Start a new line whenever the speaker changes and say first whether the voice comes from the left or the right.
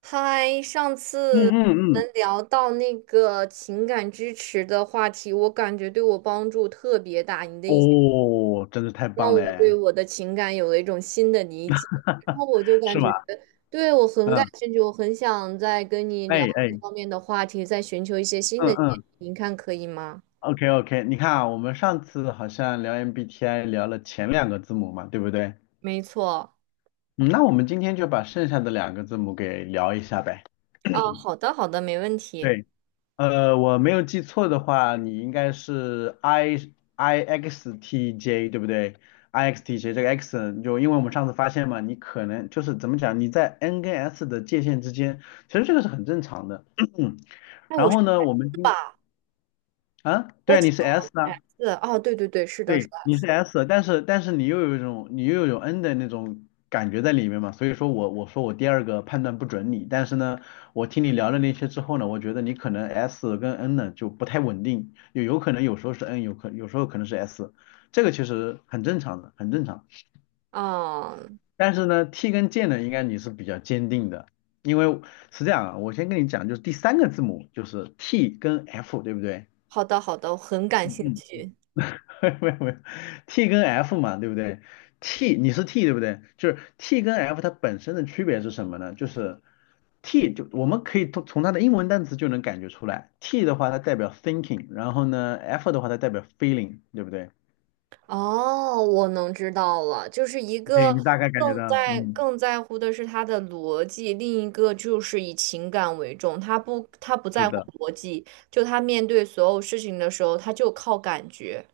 right: 嗨，上
left: 嗯
right: 次我
left: 嗯嗯，
right: 们聊到那个情感支持的话题，我感觉对我帮助特别大。你的意见
left: 哦，真的太
right: 让
left: 棒
right: 我对
left: 嘞。
right: 我的情感有了一种新的理解，然后我就 感
left: 是
right: 觉
left: 吗？
right: 对我很感
left: 嗯，
right: 兴趣，我很想再跟你聊
left: 哎
right: 这
left: 哎，
right: 方面的话题，再寻求一些新
left: 嗯
right: 的建议，
left: 嗯
right: 您看可以吗？
left: ，OK OK，你看啊，我们上次好像聊 MBTI 聊了前两个字母嘛，对不对？
right: 没错。
left: 嗯，那我们今天就把剩下的两个字母给聊一下呗。
right: 啊，好的，好的，没问题。
left: 对，我没有记错的话，你应该是 I X T J 对不对？I X T J 这个 X 就因为我们上次发现嘛，你可能就是怎么讲，你在 N 跟 S 的界限之间，其实这个是很正常的。
right: 哎，我
left: 然
right: 是
left: 后呢，我们今
right: 吧？
left: 啊，
right: 我
left: 对啊，你是 S
right: 哎
left: 啊。
right: 是哦，对对对，是的，是
left: 对，
right: 的。
left: 你是 S,但是你又有 N 的那种感觉在里面嘛，所以说我说我第二个判断不准你，但是呢，我听你聊了那些之后呢，我觉得你可能 S 跟 N 呢就不太稳定，有可能有时候是 N,有时候可能是 S,这个其实很正常的，很正常。
right: 啊，
left: 但是呢，T 跟 J 呢，应该你是比较坚定的，因为是这样啊，我先跟你讲，就是第三个字母就是 T 跟 F,对不对？
right: 好的，好的，我很感兴
left: 嗯嗯。
right: 趣。
left: 没有没有，T 跟 F 嘛，对不对？T 你是 T 对不对？就是 T 跟 F 它本身的区别是什么呢？就是 T 就我们可以从它的英文单词就能感觉出来，T 的话它代表 thinking,然后呢 F 的话它代表 feeling,对不对？
right: 哦，我能知道了，就是一
left: 对，
right: 个
left: 你大概感觉
right: 更
left: 到，
right: 在
left: 嗯，
right: 更在乎的是他的逻辑，另一个就是以情感为重，他不
left: 是
right: 在乎
left: 的。
right: 逻辑，就他面对所有事情的时候，他就靠感觉。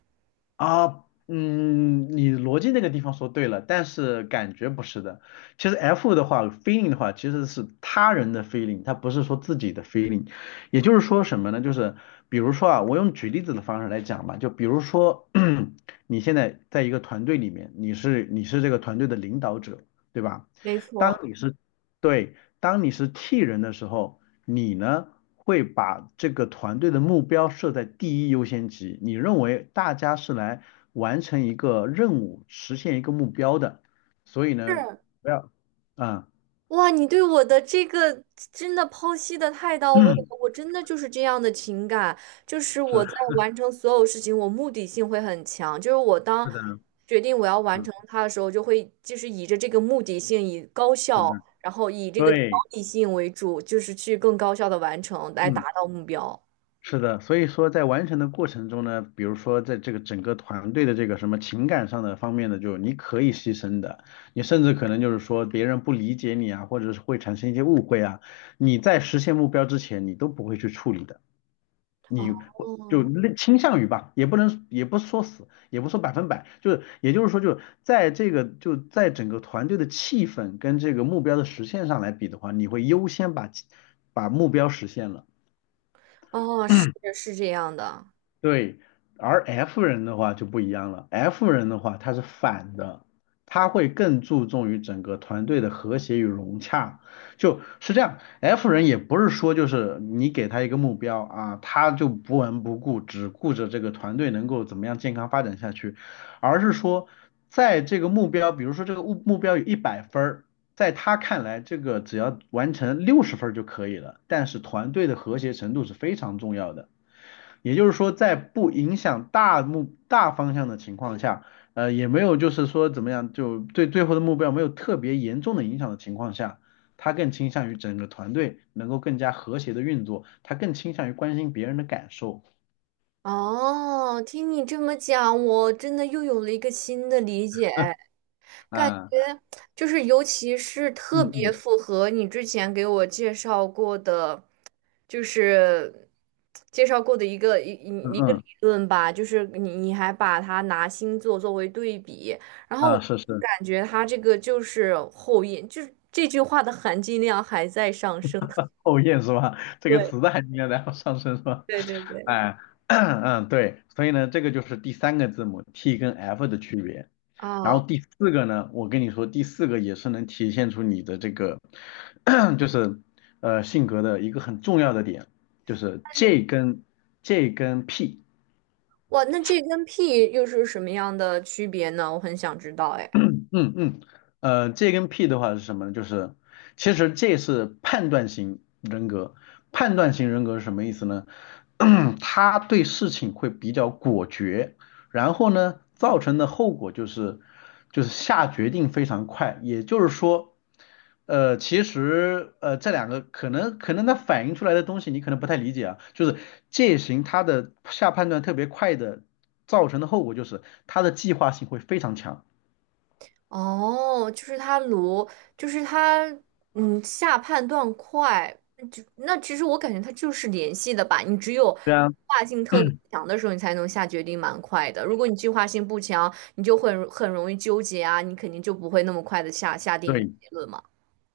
left: 啊，嗯，你逻辑那个地方说对了，但是感觉不是的。其实 F 的话，feeling 的话，其实是他人的 feeling,它不是说自己的 feeling。也就是说什么呢？就是比如说啊，我用举例子的方式来讲吧，就比如说 你现在在一个团队里面，你是这个团队的领导者，对吧？
right: 没
left: 当
right: 错，
left: 你是对，当你是 T 人的时候。你呢会把这个团队的目标设在第一优先级，你认为大家是来完成一个任务、实现一个目标的，所以呢，
right: 是，
left: 不要，嗯，
right: 哇，你对我的这个真的剖析的太到位了，我 真的就是这样的情感，就是我在
left: 是
right: 完成所有事情，我目的性会很强，就是我当
left: 是的，
right: 决定我要完
left: 嗯，
right: 成它的时候，就会就是以着这个目的性，以高
left: 是的，
right: 效，然后以这个目
left: 对，
right: 的性为主，就是去更高效的完成，来达
left: 嗯。
right: 到目标。
left: 是的，所以说在完成的过程中呢，比如说在这个整个团队的这个什么情感上的方面的，就你可以牺牲的，你甚至可能就是说别人不理解你啊，或者是会产生一些误会啊，你在实现目标之前，你都不会去处理的，你
right: 哦
left: 会就类倾向于吧，也不能也不说死，也不说百分百，就是也就是说就在整个团队的气氛跟这个目标的实现上来比的话，你会优先把目标实现了。
right: 哦，是这样的。
left: 对，而 F 人的话就不一样了，F 人的话他是反的，他会更注重于整个团队的和谐与融洽，就是这样。F 人也不是说就是你给他一个目标啊，他就不闻不顾，只顾着这个团队能够怎么样健康发展下去，而是说在这个目标，比如说这个目标有100分儿，在他看来，这个只要完成60分儿就可以了，但是团队的和谐程度是非常重要的。也就是说，在不影响大方向的情况下，也没有就是说怎么样，就对最后的目标没有特别严重的影响的情况下，他更倾向于整个团队能够更加和谐的运作，他更倾向于关心别人的感受
right: 哦，听你这么讲，我真的又有了一个新的理解。感
left: 啊。
right: 觉就是尤其是特
left: 嗯
right: 别
left: 嗯
right: 符合你之前给我介绍过的，就是介绍过的一个一
left: 嗯
right: 一一个理
left: 嗯
right: 论吧，就是你还把它拿星座作为对比，然后
left: 啊，
right: 我
left: 是是。
right: 感觉它这个就是后印，就是这句话的含金量还在上升。
left: 后验是吧？这个
right: 对
left: 词的含该然在上升是吧？
right: 对对对。
left: 哎，嗯，对，所以呢，这个就是第三个字母 T 跟 F 的区别。然后
right: 啊，
left: 第四个呢，我跟你说，第四个也是能体现出你的这个，就是性格的一个很重要的点，就是 J 跟 P。
right: 哇，那这跟 P 又是什么样的区别呢？我很想知道，哎。
left: 嗯嗯，J 跟 P 的话是什么呢？就是其实 J 是判断型人格，判断型人格是什么意思呢？他对事情会比较果决，然后呢，造成的后果就是下决定非常快，也就是说，其实这两个可能它反映出来的东西你可能不太理解啊，就是 J 型他的下判断特别快的造成的后果就是他的计划性会非常强。
right: 哦，就是他卢，就是他，嗯，下判断快，就那其实我感觉他就是联系的吧。你只有计
left: 对啊。
right: 划性特别强的时候，你才能下决定蛮快的。如果你计划性不强，你就会很容易纠结啊，你肯定就不会那么快的下定一个
left: 对
right: 结论嘛。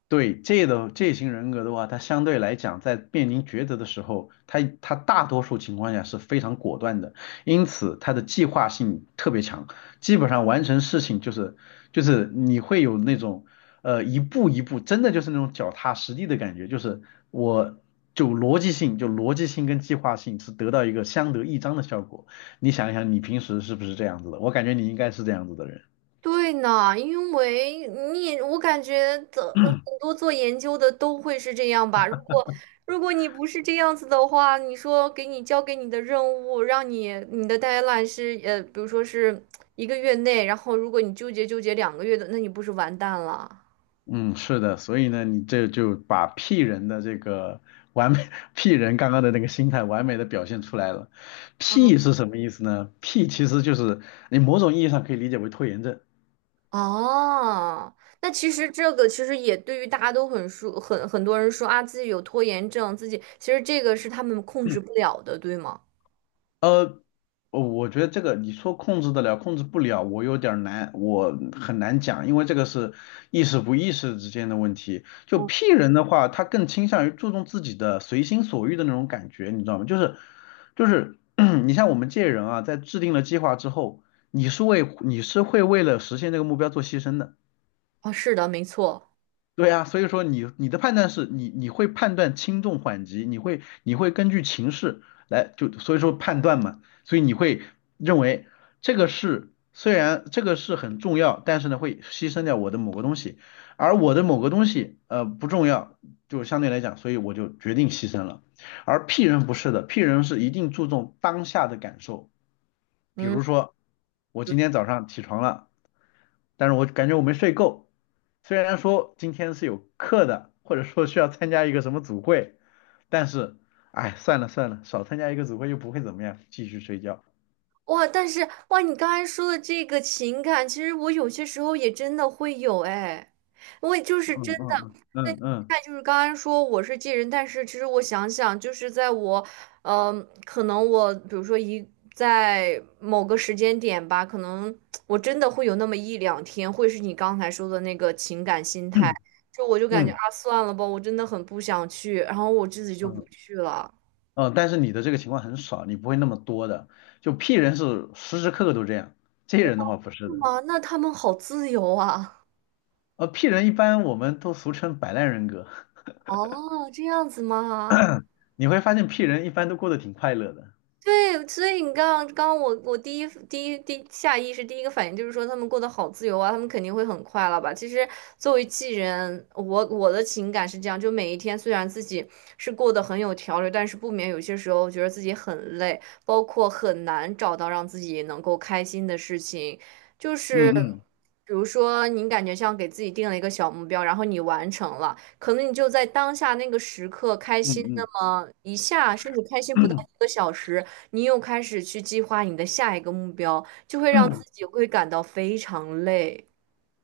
left: 对，这型人格的话，他相对来讲，在面临抉择的时候，他大多数情况下是非常果断的，因此他的计划性特别强，基本上完成事情就是你会有那种一步一步，真的就是那种脚踏实地的感觉，就是我就逻辑性跟计划性是得到一个相得益彰的效果。你想一想，你平时是不是这样子的？我感觉你应该是这样子的人。
right: 对呢，因为你也我感觉的很多做研究的都会是这样吧。如果你不是这样子的话，你说给你交给你的任务，让你的 deadline 是比如说是1个月内，然后如果你纠结2个月的，那你不是完蛋了？
left: 嗯，是的，所以呢，你这就把 P 人的这个完美 ，P 人刚刚的那个心态完美的表现出来了。
right: 啊？
left: P 是什么意思呢？P 其实就是你某种意义上可以理解为拖延症。
right: 哦，那其实这个其实也对于大家都很说，很多人说啊，自己有拖延症，自己其实这个是他们控制不了的，对吗？
left: 呃，我觉得这个你说控制得了，控制不了，我有点儿难，我很难讲，因为这个是意识不意识之间的问题。就 P 人的话，他更倾向于注重自己的随心所欲的那种感觉，你知道吗？就是，你像我们这些人啊，在制定了计划之后，你是会为了实现这个目标做牺牲的。
right: 啊，是的，没错。
left: 对啊，所以说你的判断是你会判断轻重缓急，你会根据情势来就所以说判断嘛，所以你会认为这个事，虽然这个事很重要，但是呢会牺牲掉我的某个东西，而我的某个东西不重要，就相对来讲，所以我就决定牺牲了。而 P 人不是的，P 人是一定注重当下的感受，比
right: 嗯。
left: 如说我今天早上起床了。但是我感觉我没睡够。虽然说今天是有课的，或者说需要参加一个什么组会，但是，哎，算了算了，少参加一个组会又不会怎么样，继续睡觉。
right: 哇，但是哇，你刚才说的这个情感，其实我有些时候也真的会有哎，我也就是真
left: 嗯
right: 的。
left: 嗯
right: 那你
left: 嗯嗯
right: 看，就是刚才说我是 J 人，但是其实我想想，就是在我，嗯、可能我比如说一在某个时间点吧，可能我真的会有那么一两天，会是你刚才说的那个情感心态，就我就感觉
left: 嗯
right: 啊，算了吧，我真的很不想去，然后我自己就不
left: 嗯
right: 去了。
left: 嗯，但是你的这个情况很少，你不会那么多的。就 P 人是时时刻刻都这样，J 人的话不是
right: 是
left: 的。
right: 吗？那他们好自由啊。
left: P 人一般我们都俗称摆烂人格，
right: 哦，这样子吗？
left: 你会发现 P 人一般都过得挺快乐的。
right: 对，所以你刚刚我第一第一第下意识第一个反应就是说他们过得好自由啊，他们肯定会很快乐吧？其实作为艺人，我的情感是这样，就每一天虽然自己是过得很有条理，但是不免有些时候觉得自己很累，包括很难找到让自己能够开心的事情，就是
left: 嗯嗯
right: 比如说你感觉像给自己定了一个小目标，然后你完成了，可能你就在当下那个时刻开心那
left: 嗯
right: 么一下，甚至开心不到
left: 嗯。
right: 1个小时。你又开始去计划你的下一个目标，就会让自 己会感到非常累。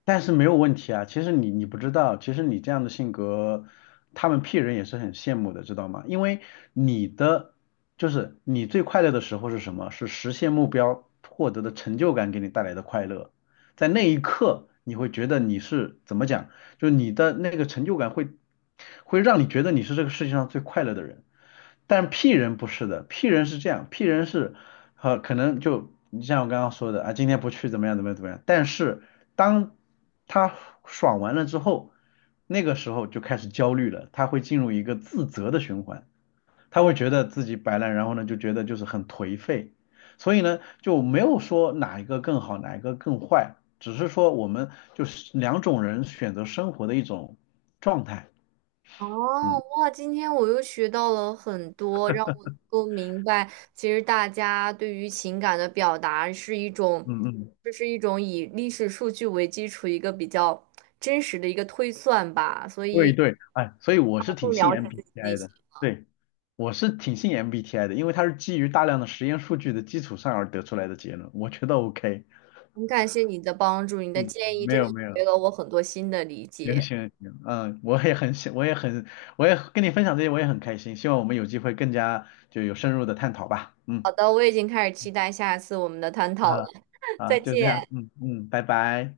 left: 但是没有问题啊。其实你不知道，其实你这样的性格，他们 P 人也是很羡慕的，知道吗？因为你的就是你最快乐的时候是什么？是实现目标获得的成就感给你带来的快乐。在那一刻你会觉得你是怎么讲，就是你的那个成就感会让你觉得你是这个世界上最快乐的人。但 P 人不是的，P 人是这样，P 人是，可能就你像我刚刚说的啊，今天不去怎么样怎么样怎么样，但是当他爽完了之后，那个时候就开始焦虑了，他会进入一个自责的循环。他会觉得自己摆烂，然后呢就觉得就是很颓废，所以呢就没有说哪一个更好，哪一个更坏，只是说我们就是两种人选择生活的一种状态。
right: 哦，
left: 嗯
right: 哇，今天我又学到了很多，让我能够明白，其实大家对于情感的表达是一种，
left: 嗯嗯，
right: 这是一种以历史数据为基础一个比较真实的一个推算吧，所
left: 对
right: 以
left: 对，哎，所以我
right: 让
left: 是
right: 我
left: 挺
right: 更
left: 信
right: 了解自己内
left: MBTI
right: 心。
left: 的。对，我是挺信 MBTI 的，因为它是基于大量的实验数据的基础上而得出来的结论，我觉得 OK。
right: 很感谢你的帮助，你的
left: 嗯，
right: 建议
left: 没
right: 真
left: 有
right: 的
left: 没有。
right: 给了我很多新的理
left: 行
right: 解。
left: 行行，嗯，我也很喜，我也很，我也跟你分享这些，我也很开心。希望我们有机会更加就有深入的探讨吧。
right: 好
left: 嗯，
right: 的，我已经开始期待下次我们的探讨了。
left: 啊 啊，
right: 再
left: 就这样，
right: 见。
left: 嗯嗯，拜拜。